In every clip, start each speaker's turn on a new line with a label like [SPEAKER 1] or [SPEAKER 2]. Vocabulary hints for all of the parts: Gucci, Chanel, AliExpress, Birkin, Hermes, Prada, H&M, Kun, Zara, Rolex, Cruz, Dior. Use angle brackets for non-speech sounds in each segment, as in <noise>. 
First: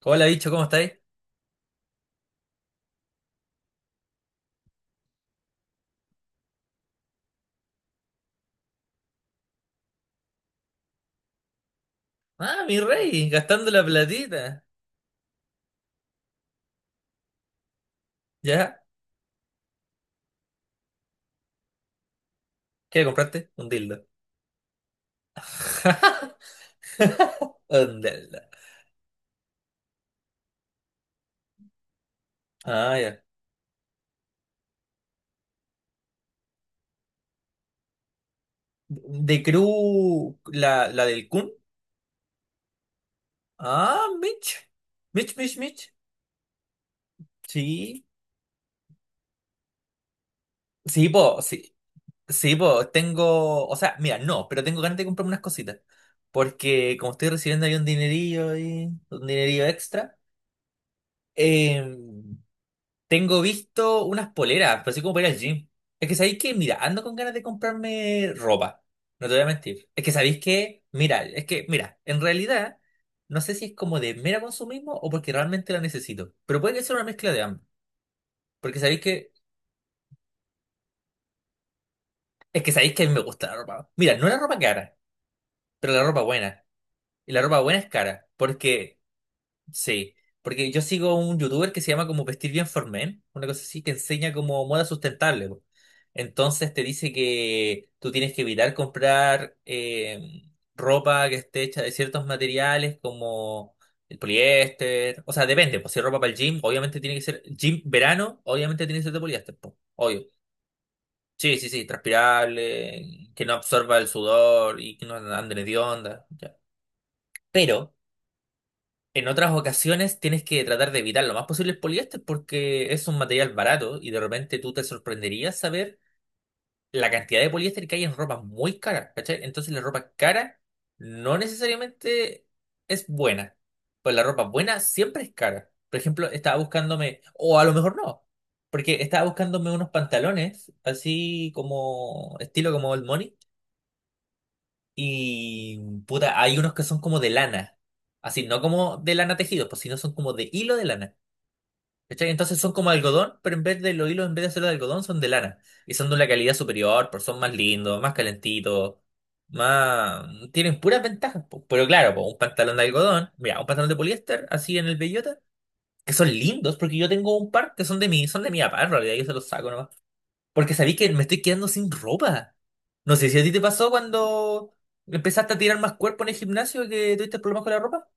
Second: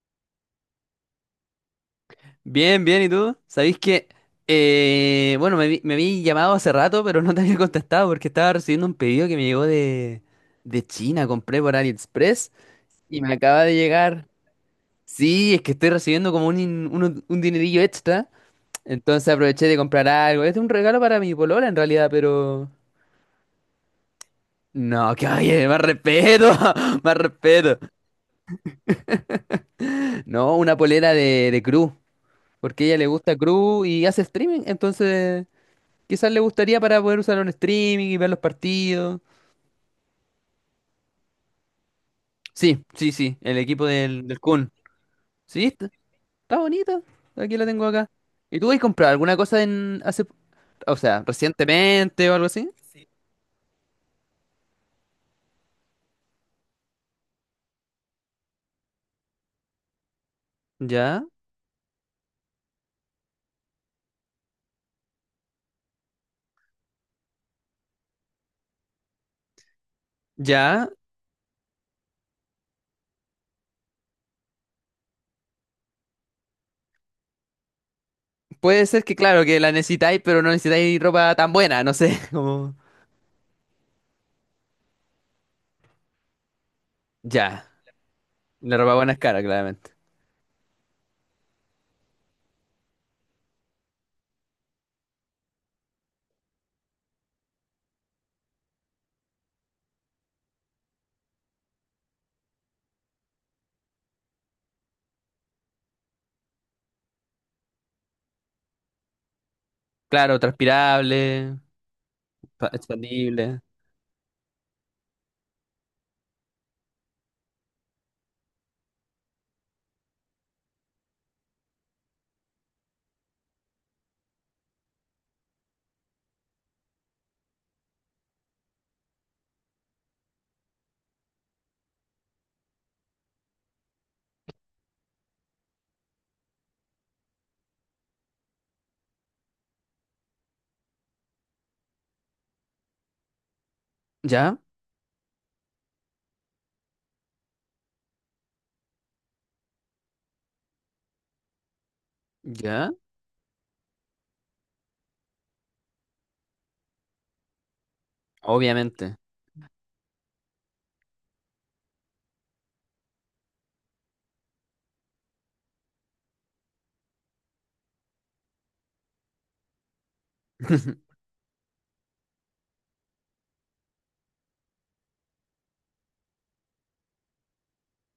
[SPEAKER 1] Hola, bicho, ¿cómo estáis?
[SPEAKER 2] Bien, bien, ¿y tú? ¿Sabéis que, bueno, me, me habí llamado hace rato, pero no te había contestado porque estaba recibiendo un pedido que me llegó de China? Compré por AliExpress
[SPEAKER 1] Ah, mi rey,
[SPEAKER 2] y me acaba
[SPEAKER 1] gastando
[SPEAKER 2] de
[SPEAKER 1] la
[SPEAKER 2] llegar.
[SPEAKER 1] platita.
[SPEAKER 2] Sí, es que estoy recibiendo como un, un dinerillo extra,
[SPEAKER 1] ¿Ya?
[SPEAKER 2] entonces aproveché de comprar algo. Este es un regalo para mi polola en realidad, pero...
[SPEAKER 1] ¿Qué compraste? Un dildo.
[SPEAKER 2] No, <laughs> que oye, más respeto,
[SPEAKER 1] <laughs>
[SPEAKER 2] <laughs> más respeto.
[SPEAKER 1] Un dildo.
[SPEAKER 2] No, una polera de Cruz, porque a
[SPEAKER 1] Ah,
[SPEAKER 2] ella le
[SPEAKER 1] ya.
[SPEAKER 2] gusta Cruz y hace streaming, entonces... Quizás le gustaría para poder usarlo en streaming y ver los partidos.
[SPEAKER 1] ¿De Crew, la del Kun?
[SPEAKER 2] Sí, sí, sí, el equipo
[SPEAKER 1] Ah,
[SPEAKER 2] del
[SPEAKER 1] Mitch.
[SPEAKER 2] Kun.
[SPEAKER 1] Mitch, Mitch,
[SPEAKER 2] Sí,
[SPEAKER 1] Mitch.
[SPEAKER 2] está bonito. Aquí la tengo
[SPEAKER 1] Sí.
[SPEAKER 2] acá. ¿Y tú has comprado alguna cosa en hace, o
[SPEAKER 1] Sí,
[SPEAKER 2] sea,
[SPEAKER 1] po, sí.
[SPEAKER 2] recientemente o algo
[SPEAKER 1] Sí,
[SPEAKER 2] así?
[SPEAKER 1] po, tengo. O sea, mira, no, pero tengo ganas de comprarme unas cositas. Porque como estoy recibiendo ahí un dinerillo y un dinerillo extra.
[SPEAKER 2] Ya,
[SPEAKER 1] Eh, Tengo visto unas poleras, pero así como para ir al gym. Es que sabéis que, mira, ando con ganas de comprarme ropa. No te voy a mentir. Es que sabéis que,
[SPEAKER 2] ya.
[SPEAKER 1] mira, es que, mira, en realidad, no sé si es como de mera consumismo o porque realmente la necesito. Pero puede que sea una mezcla de ambos. Porque
[SPEAKER 2] Puede
[SPEAKER 1] sabéis
[SPEAKER 2] ser que,
[SPEAKER 1] que,
[SPEAKER 2] claro, que la necesitáis, pero no necesitáis ropa tan buena, no sé. <laughs>
[SPEAKER 1] es que
[SPEAKER 2] Como...
[SPEAKER 1] sabéis que a mí me gusta la ropa. Mira, no la ropa cara, pero la ropa buena. Y la ropa
[SPEAKER 2] Ya,
[SPEAKER 1] buena es cara.
[SPEAKER 2] la ropa
[SPEAKER 1] Porque
[SPEAKER 2] buena es cara, claramente.
[SPEAKER 1] sí, porque yo sigo un youtuber que se llama como Vestir Bien for Men, una cosa así que enseña como moda sustentable, po. Entonces te dice que tú tienes que evitar comprar ropa que esté hecha de ciertos materiales como el poliéster. O sea, depende, pues si es ropa para el gym, obviamente tiene que ser gym verano, obviamente tiene que ser de poliéster, po, obvio.
[SPEAKER 2] Claro,
[SPEAKER 1] Sí,
[SPEAKER 2] transpirable,
[SPEAKER 1] sí, sí, transpirable, que no
[SPEAKER 2] expandible.
[SPEAKER 1] absorba el sudor y que no ande de onda. Pero en otras ocasiones tienes que tratar de evitar lo más posible el poliéster porque es un material barato y de repente tú te sorprenderías saber la cantidad de poliéster que hay en ropa muy cara, ¿cachai? Entonces la ropa cara no necesariamente es buena, pues la ropa buena siempre es cara. Por ejemplo, estaba buscándome, o a lo mejor no, porque estaba buscándome unos pantalones así como estilo como el Money,
[SPEAKER 2] Ya,
[SPEAKER 1] y puta, hay unos que son como de lana. Así, no como de lana tejido, pues sino son como de hilo de lana. ¿Cachai? Entonces son como
[SPEAKER 2] ya,
[SPEAKER 1] algodón, pero en vez de los hilos, en vez de ser de algodón, son de lana. Y son de una calidad superior, porque son más lindos, más calentitos,
[SPEAKER 2] obviamente.
[SPEAKER 1] más... Tienen puras ventajas, po. Pero claro, po, un pantalón de algodón, mira, un pantalón de poliéster, así en el bellota, que son lindos, porque yo tengo un par que son de mí, son de mi papá, en realidad yo se los saco porque sabí que
[SPEAKER 2] <laughs>
[SPEAKER 1] me estoy quedando sin ropa. No sé si a ti te pasó cuando empezaste a tirar más cuerpo en el gimnasio y que tuviste problemas con la ropa.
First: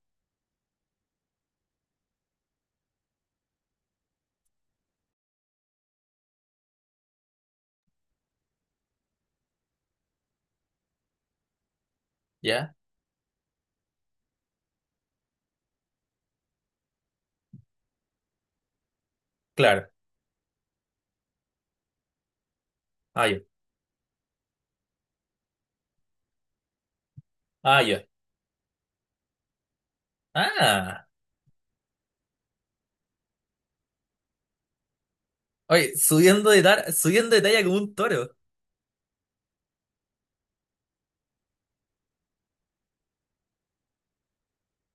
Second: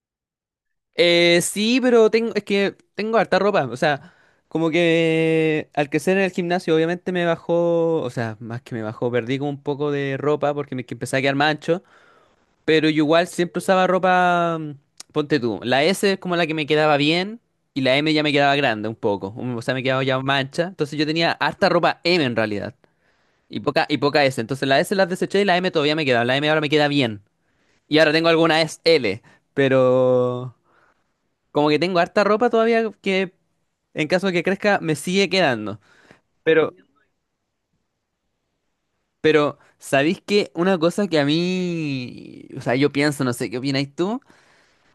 [SPEAKER 2] Sí, pero tengo, es que tengo harta ropa. O sea, como que al crecer en el gimnasio, obviamente me bajó, o sea, más que me bajó, perdí como un poco de ropa porque me que empecé a quedar mancho.
[SPEAKER 1] Ya,
[SPEAKER 2] Pero yo igual siempre usaba ropa, ponte tú, la S es como la que me quedaba bien y la M ya me quedaba grande un poco. O sea, me
[SPEAKER 1] claro.
[SPEAKER 2] quedaba ya mancha. Entonces yo tenía harta ropa M en realidad
[SPEAKER 1] Ah, yo.
[SPEAKER 2] y poca S. Entonces la S las deseché y la M todavía me quedaba. La M ahora me queda bien.
[SPEAKER 1] Ah, yo.
[SPEAKER 2] Y ahora tengo alguna S L, pero.
[SPEAKER 1] Ah.
[SPEAKER 2] Como que tengo harta ropa todavía que en caso de que crezca me sigue quedando.
[SPEAKER 1] Oye, subiendo de,
[SPEAKER 2] Pero,
[SPEAKER 1] subiendo de talla como un toro.
[SPEAKER 2] ¿Sabéis que una cosa que a mí, o sea, yo pienso, no sé, ¿qué opináis tú?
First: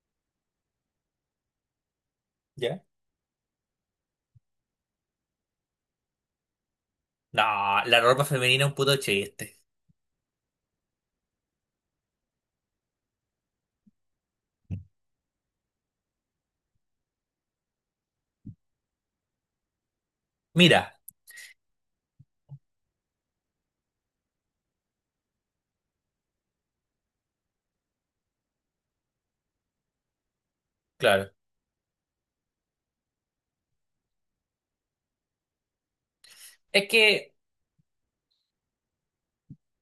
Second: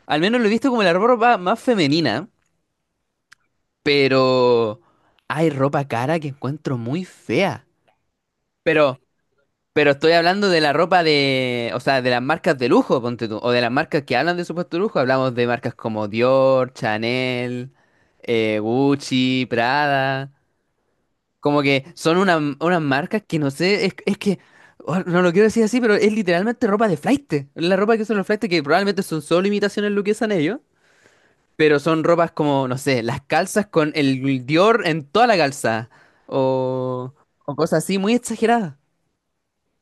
[SPEAKER 2] Al menos lo he visto como la ropa más femenina,
[SPEAKER 1] ¿Ya?
[SPEAKER 2] pero hay ropa cara que encuentro muy
[SPEAKER 1] No,
[SPEAKER 2] fea.
[SPEAKER 1] la ropa femenina es un puto
[SPEAKER 2] Pero,
[SPEAKER 1] chiste.
[SPEAKER 2] pero estoy hablando de la ropa de, o sea, de las marcas de lujo, ponte tú, o de las marcas que hablan de supuesto lujo. Hablamos de marcas como Dior, Chanel, Gucci, Prada.
[SPEAKER 1] Mira,
[SPEAKER 2] Como que son unas marcas que no sé, es que, oh, no lo quiero decir así, pero es literalmente ropa de flaite. La ropa que usan los flaites, que probablemente son solo imitaciones lo que usan ellos,
[SPEAKER 1] claro.
[SPEAKER 2] pero son ropas como, no sé, las calzas con el Dior en toda la calza,
[SPEAKER 1] Es
[SPEAKER 2] o,
[SPEAKER 1] que
[SPEAKER 2] o cosas así muy exageradas.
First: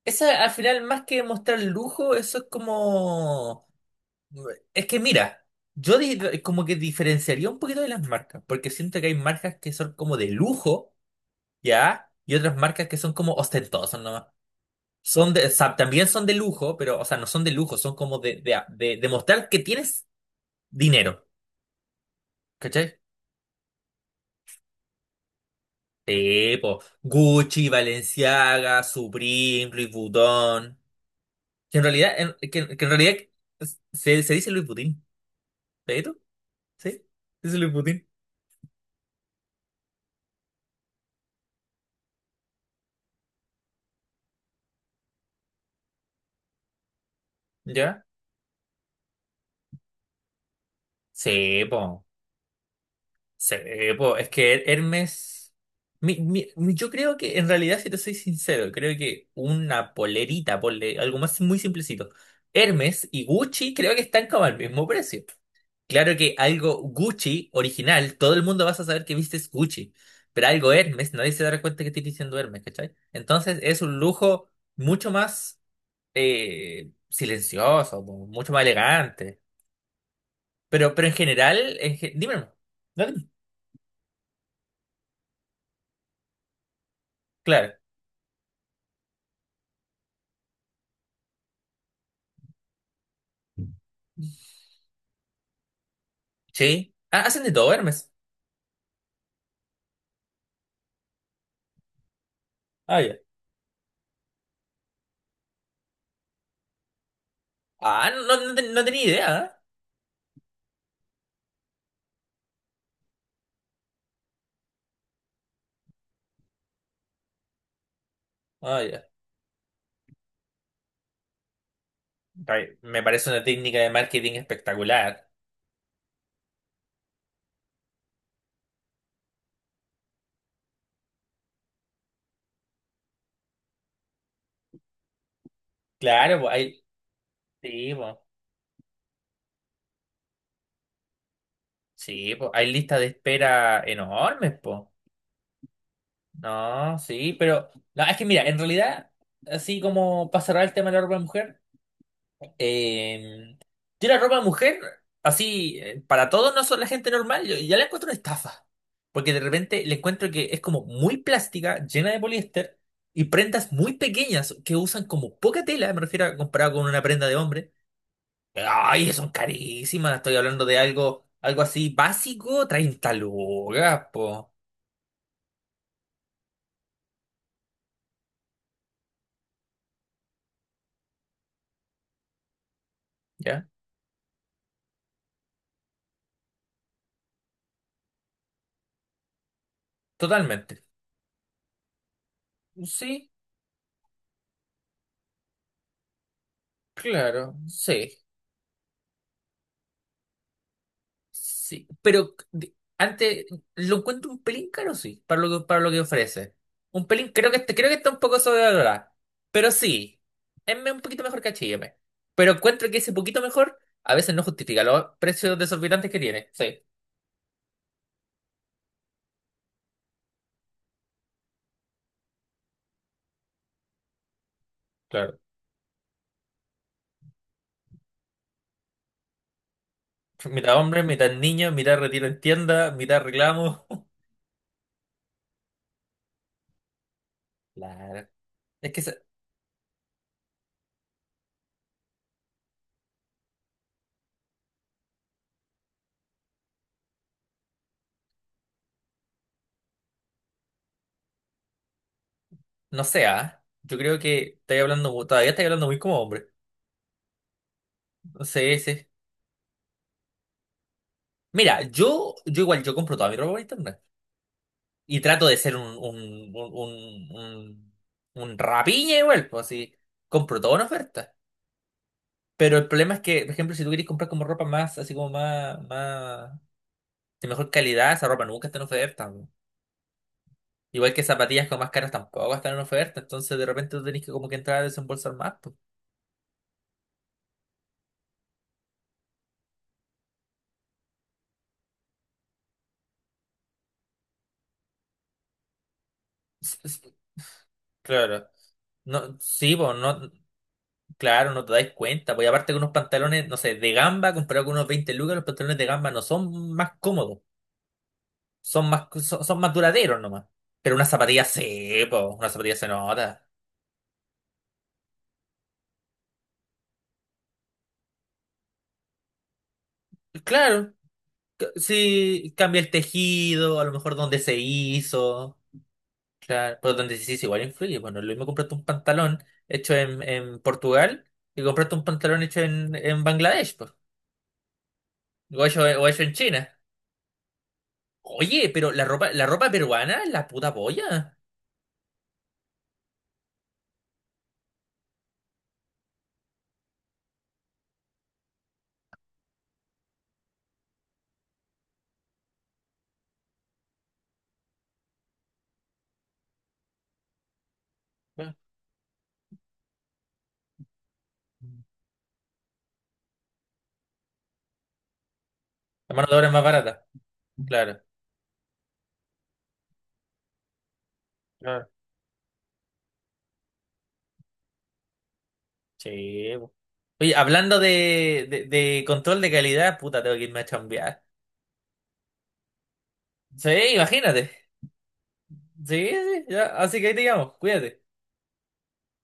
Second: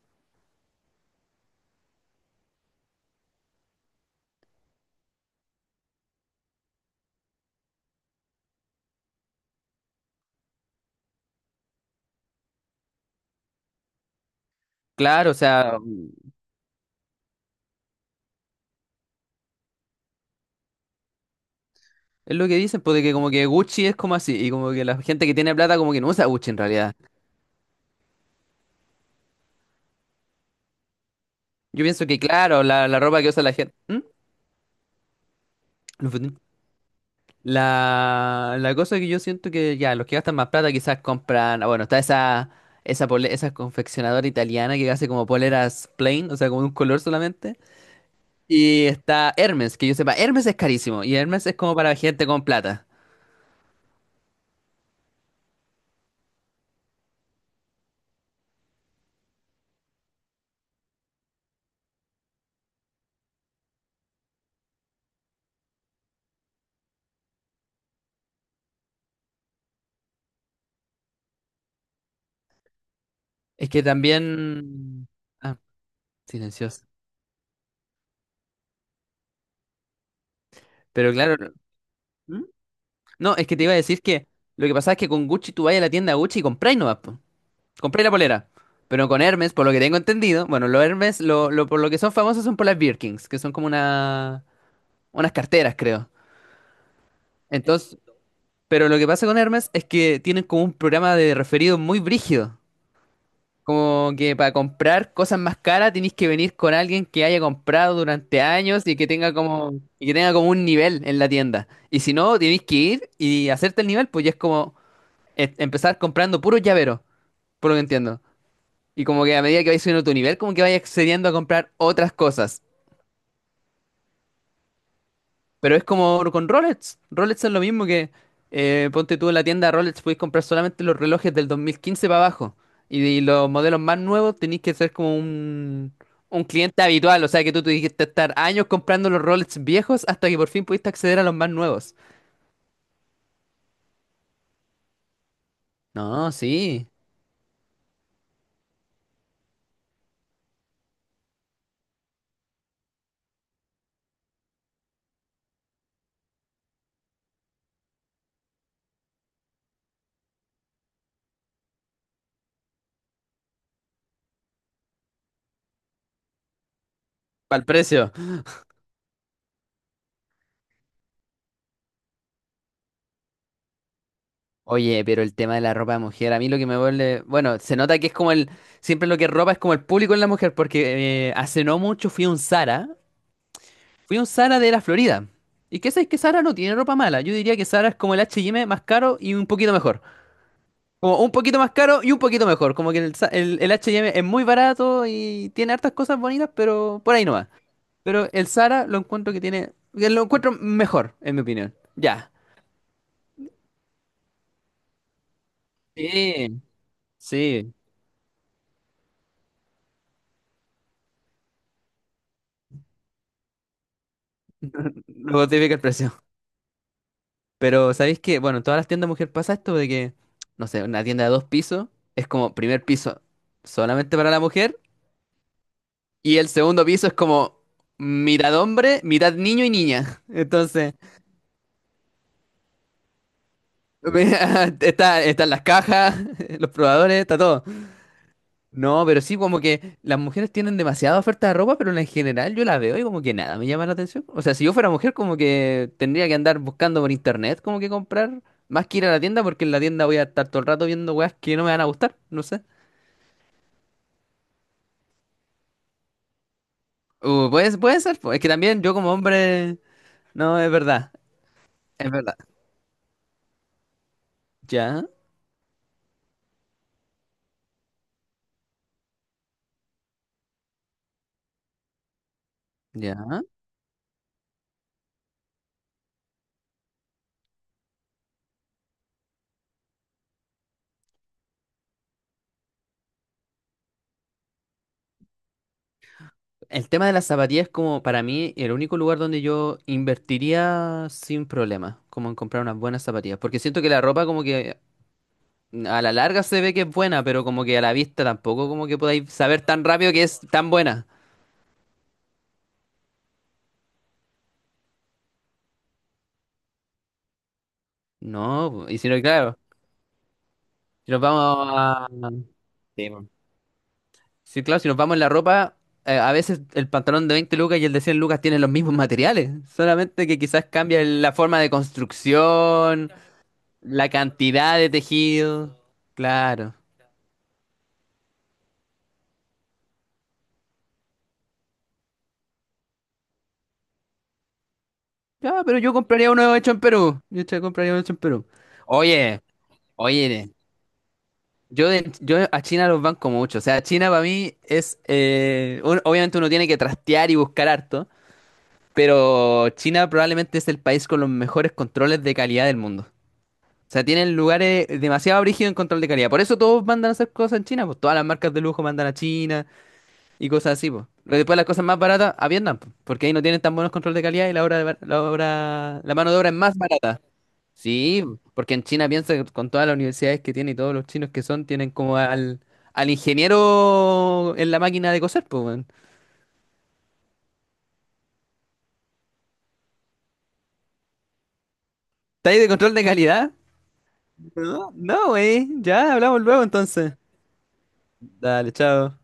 [SPEAKER 1] eso al final, más que mostrar lujo, eso es como... Es que mira, yo como que diferenciaría un poquito de las marcas, porque siento que hay marcas que son como de lujo, ¿ya? Y otras marcas que son como ostentosas nomás.
[SPEAKER 2] Claro,
[SPEAKER 1] Son
[SPEAKER 2] o
[SPEAKER 1] de,
[SPEAKER 2] sea,
[SPEAKER 1] también son de lujo, pero, o sea, no son de lujo, son como de, de mostrar que tienes dinero,
[SPEAKER 2] es lo que dicen, pues,
[SPEAKER 1] ¿cachai?
[SPEAKER 2] de que como que Gucci es como así, y como que la gente que tiene plata como que no usa Gucci en
[SPEAKER 1] Tipo
[SPEAKER 2] realidad.
[SPEAKER 1] Gucci, Balenciaga, Supreme, Louis Vuitton. Que en
[SPEAKER 2] Yo pienso
[SPEAKER 1] realidad,
[SPEAKER 2] que, claro,
[SPEAKER 1] que en
[SPEAKER 2] la
[SPEAKER 1] realidad
[SPEAKER 2] ropa que usa la gente...
[SPEAKER 1] se, se dice Louis Vuitton, ¿pero?
[SPEAKER 2] ¿Mm?
[SPEAKER 1] ¿Sí? Se dice Louis Vuitton,
[SPEAKER 2] La cosa que yo siento que ya, los que gastan más plata quizás compran, ah, bueno, está esa confeccionadora italiana que hace como poleras plain, o sea, como de un color solamente.
[SPEAKER 1] ¿ya?
[SPEAKER 2] Y está Hermes, que yo sepa, Hermes es carísimo y Hermes es
[SPEAKER 1] Sí,
[SPEAKER 2] como para
[SPEAKER 1] po.
[SPEAKER 2] gente con plata.
[SPEAKER 1] Po, es que Hermes, yo creo que en realidad, si te soy sincero, creo que una polerita, ponle algo más muy simplecito. Hermes y Gucci creo que están como al mismo precio. Claro que algo Gucci original, todo el mundo vas a saber que vistes Gucci, pero algo Hermes, nadie se dará cuenta que estoy diciendo Hermes, ¿cachai? Entonces
[SPEAKER 2] Es
[SPEAKER 1] es
[SPEAKER 2] que
[SPEAKER 1] un lujo
[SPEAKER 2] también...
[SPEAKER 1] mucho
[SPEAKER 2] Ah,
[SPEAKER 1] más
[SPEAKER 2] silencioso.
[SPEAKER 1] silencioso, mucho más elegante. Pero
[SPEAKER 2] Pero
[SPEAKER 1] en
[SPEAKER 2] claro,
[SPEAKER 1] general, dime,
[SPEAKER 2] ¿Mm?
[SPEAKER 1] nomás. No, dime.
[SPEAKER 2] No, es que te iba a decir que lo que pasa es que con Gucci tú vas a la tienda Gucci y compráis nomás, po.
[SPEAKER 1] Claro.
[SPEAKER 2] Compré la polera. Pero con Hermes, por lo que tengo entendido, bueno, los Hermes, por lo que son famosos son por las Birkins, que son como una, unas carteras, creo.
[SPEAKER 1] Sí. Ah, hacen de todo,
[SPEAKER 2] Entonces,
[SPEAKER 1] Hermes.
[SPEAKER 2] pero lo que pasa con Hermes es que tienen como un programa de referido muy brígido.
[SPEAKER 1] Ah, ya.
[SPEAKER 2] Como que para comprar cosas más caras tenéis que venir con alguien que haya comprado
[SPEAKER 1] Ah, no, no,
[SPEAKER 2] durante
[SPEAKER 1] no
[SPEAKER 2] años y
[SPEAKER 1] tenía
[SPEAKER 2] que tenga
[SPEAKER 1] idea, ¿eh?
[SPEAKER 2] como, y que tenga como un nivel en la tienda. Y si no, tenéis que ir y hacerte el nivel, pues ya es como empezar comprando puros llaveros, por lo que entiendo.
[SPEAKER 1] Ah,
[SPEAKER 2] Y
[SPEAKER 1] ya.
[SPEAKER 2] como que a medida que vais subiendo tu nivel, como que vais accediendo a comprar otras cosas.
[SPEAKER 1] Ay, me parece una técnica de marketing espectacular.
[SPEAKER 2] Pero es como con Rolex. Rolex es lo mismo que ponte tú, en la tienda Rolex podéis comprar solamente los relojes del 2015 para abajo. Y los modelos más nuevos tenéis que ser como
[SPEAKER 1] Claro,
[SPEAKER 2] un
[SPEAKER 1] pues hay.
[SPEAKER 2] cliente habitual. O sea que tú
[SPEAKER 1] Sí,
[SPEAKER 2] tuviste que
[SPEAKER 1] pues.
[SPEAKER 2] estar años comprando los Rolex viejos hasta que por fin pudiste acceder a los más nuevos.
[SPEAKER 1] Sí, pues hay listas de espera enormes, pues.
[SPEAKER 2] No, sí.
[SPEAKER 1] No, sí, pero. No, es que mira, en realidad, así como para cerrar el tema de la ropa de mujer. Eh, tira ropa de mujer, así, para todos no son la gente normal, yo ya la encuentro una estafa. Porque de repente le encuentro que es como muy plástica, llena de poliéster, y prendas muy pequeñas que usan como poca tela, me refiero a comparado con una prenda de
[SPEAKER 2] Para el
[SPEAKER 1] hombre.
[SPEAKER 2] precio.
[SPEAKER 1] Ay, son carísimas, estoy hablando de algo, algo así básico, 30 lucas, po.
[SPEAKER 2] Oye, pero el tema de la ropa de mujer, a mí lo que me vuelve, bueno, se nota que es como el, siempre lo que es ropa es como el público en la mujer, porque hace no mucho fui a un Zara,
[SPEAKER 1] ¿Ya?
[SPEAKER 2] fui a un Zara de la Florida. ¿Y qué sabes que Zara no tiene ropa mala? Yo diría que Zara es como el H&M más caro y un poquito mejor.
[SPEAKER 1] Totalmente.
[SPEAKER 2] Como un poquito más caro y un poquito mejor. Como que
[SPEAKER 1] Sí,
[SPEAKER 2] el H&M es muy barato y tiene hartas cosas bonitas, pero por ahí no va.
[SPEAKER 1] claro, sí.
[SPEAKER 2] Pero el Zara lo encuentro que tiene, que lo encuentro mejor, en mi opinión.
[SPEAKER 1] Sí,
[SPEAKER 2] Ya.
[SPEAKER 1] pero antes lo encuentro un pelín caro, sí, para lo que ofrece.
[SPEAKER 2] Sí,
[SPEAKER 1] Un pelín, creo que,
[SPEAKER 2] sí,
[SPEAKER 1] creo que está un poco sobrevalorada. Pero sí, es un poquito mejor que H&M. Pero encuentro que ese poquito mejor a veces no justifica los
[SPEAKER 2] lo
[SPEAKER 1] precios
[SPEAKER 2] justifica el
[SPEAKER 1] desorbitantes que
[SPEAKER 2] precio.
[SPEAKER 1] tiene. Sí,
[SPEAKER 2] Pero ¿sabéis que? Bueno, en todas las tiendas mujer pasa esto de que, no sé, una tienda de dos pisos es como primer piso solamente para la mujer
[SPEAKER 1] claro.
[SPEAKER 2] y el segundo piso es como mitad hombre, mitad niño y niña.
[SPEAKER 1] Mitad
[SPEAKER 2] Entonces,
[SPEAKER 1] hombre, mitad niño, mitad retiro en tienda, mitad reclamo. <laughs>
[SPEAKER 2] <laughs> está, están las cajas, <laughs> los probadores, está todo.
[SPEAKER 1] Claro. Es que,
[SPEAKER 2] No, pero sí, como que las mujeres tienen demasiada oferta de ropa, pero en general yo la veo y como que nada me llama la atención. O sea, si yo fuera mujer, como que tendría que andar buscando por internet, como que comprar, más que ir a la tienda, porque en la tienda voy a estar todo el rato viendo weas que no me van a gustar, no sé.
[SPEAKER 1] no sé, ¿ah? Yo creo que estoy hablando, todavía estoy hablando muy como hombre.
[SPEAKER 2] Puede, puede ser, pues, es
[SPEAKER 1] No
[SPEAKER 2] que
[SPEAKER 1] sé,
[SPEAKER 2] también yo
[SPEAKER 1] sí.
[SPEAKER 2] como hombre, no, es verdad,
[SPEAKER 1] Mira,
[SPEAKER 2] es
[SPEAKER 1] yo,
[SPEAKER 2] verdad.
[SPEAKER 1] yo igual, yo compro toda mi ropa por internet.
[SPEAKER 2] Ya,
[SPEAKER 1] Y trato de ser un, un rapiña igual, pues así. Compro todo una oferta. Pero el problema es
[SPEAKER 2] ya.
[SPEAKER 1] que, por ejemplo, si tú quieres comprar como ropa más, así como más, más, de mejor calidad, esa ropa nunca está en oferta, po. Igual que zapatillas como más caras tampoco están en oferta. Entonces de repente tú tenés que como que entrar a desembolsar más, po.
[SPEAKER 2] El tema de las zapatillas es como para mí el único lugar donde yo invertiría sin problema, como en comprar unas buenas zapatillas, porque siento que la ropa como que a la larga
[SPEAKER 1] <laughs>
[SPEAKER 2] se ve
[SPEAKER 1] S-
[SPEAKER 2] que es
[SPEAKER 1] s-
[SPEAKER 2] buena, pero como que a la vista
[SPEAKER 1] Claro.
[SPEAKER 2] tampoco como que podáis
[SPEAKER 1] No,
[SPEAKER 2] saber
[SPEAKER 1] sí,
[SPEAKER 2] tan
[SPEAKER 1] pues
[SPEAKER 2] rápido que
[SPEAKER 1] no,
[SPEAKER 2] es tan buena.
[SPEAKER 1] claro, no te dais cuenta. Pues y aparte que unos pantalones, no sé, de gamba, comparado con unos 20 lucas, los pantalones de gamba no son más cómodos.
[SPEAKER 2] No, po,
[SPEAKER 1] Son
[SPEAKER 2] y
[SPEAKER 1] más,
[SPEAKER 2] si no, claro,
[SPEAKER 1] son más duraderos nomás. Pero una
[SPEAKER 2] si nos
[SPEAKER 1] zapatilla
[SPEAKER 2] vamos
[SPEAKER 1] sí,
[SPEAKER 2] a...
[SPEAKER 1] po, una zapatilla se
[SPEAKER 2] Sí, po.
[SPEAKER 1] nota.
[SPEAKER 2] Sí, claro, si nos vamos en la ropa, a veces el pantalón de 20 lucas y el de 100 lucas tienen los mismos materiales, solamente que quizás
[SPEAKER 1] Claro,
[SPEAKER 2] cambia la forma de
[SPEAKER 1] sí, cambia el
[SPEAKER 2] construcción,
[SPEAKER 1] tejido, a lo
[SPEAKER 2] la
[SPEAKER 1] mejor donde se
[SPEAKER 2] cantidad de
[SPEAKER 1] hizo.
[SPEAKER 2] tejido. Claro.
[SPEAKER 1] Claro, pero donde se hizo igual influye. Bueno, lo mismo compraste un pantalón hecho en Portugal y compraste un pantalón hecho en Bangladesh, po,
[SPEAKER 2] Ya, pero yo
[SPEAKER 1] o hecho
[SPEAKER 2] compraría
[SPEAKER 1] en
[SPEAKER 2] uno hecho
[SPEAKER 1] China.
[SPEAKER 2] en Perú. Yo te compraría uno hecho en Perú.
[SPEAKER 1] Oye, pero
[SPEAKER 2] Oye,
[SPEAKER 1] la ropa peruana es la
[SPEAKER 2] oye.
[SPEAKER 1] puta polla.
[SPEAKER 2] Yo, yo a China los banco mucho. O sea, China para mí es. Obviamente uno tiene que trastear y buscar harto. Pero China probablemente es el país con los mejores controles de calidad del mundo. O sea, tienen lugares demasiado brígidos en control de calidad. Por eso todos mandan a hacer cosas en China. Pues todas las marcas
[SPEAKER 1] Claro.
[SPEAKER 2] de lujo mandan a China y cosas así, pues. Pero después las cosas más baratas a Vietnam, po, porque ahí no tienen tan buenos control de calidad y la obra, la
[SPEAKER 1] La mano
[SPEAKER 2] mano
[SPEAKER 1] de
[SPEAKER 2] de
[SPEAKER 1] obra
[SPEAKER 2] obra
[SPEAKER 1] es
[SPEAKER 2] es
[SPEAKER 1] más
[SPEAKER 2] más
[SPEAKER 1] barata.
[SPEAKER 2] barata.
[SPEAKER 1] Claro,
[SPEAKER 2] Sí, porque en China piensa que con todas las universidades que tiene y todos los chinos que son,
[SPEAKER 1] claro,
[SPEAKER 2] tienen como al, al ingeniero en la máquina de coser, pues, weón.
[SPEAKER 1] sí. Oye, hablando de, control de calidad, puta, tengo que irme a chambear.
[SPEAKER 2] ¿Está ahí de control de calidad?
[SPEAKER 1] Sí, imagínate.
[SPEAKER 2] No, no, güey.
[SPEAKER 1] Sí,
[SPEAKER 2] Ya hablamos
[SPEAKER 1] sí,
[SPEAKER 2] luego
[SPEAKER 1] ya. Así que ahí
[SPEAKER 2] entonces.
[SPEAKER 1] te llamo, cuídate.
[SPEAKER 2] Dale, chao.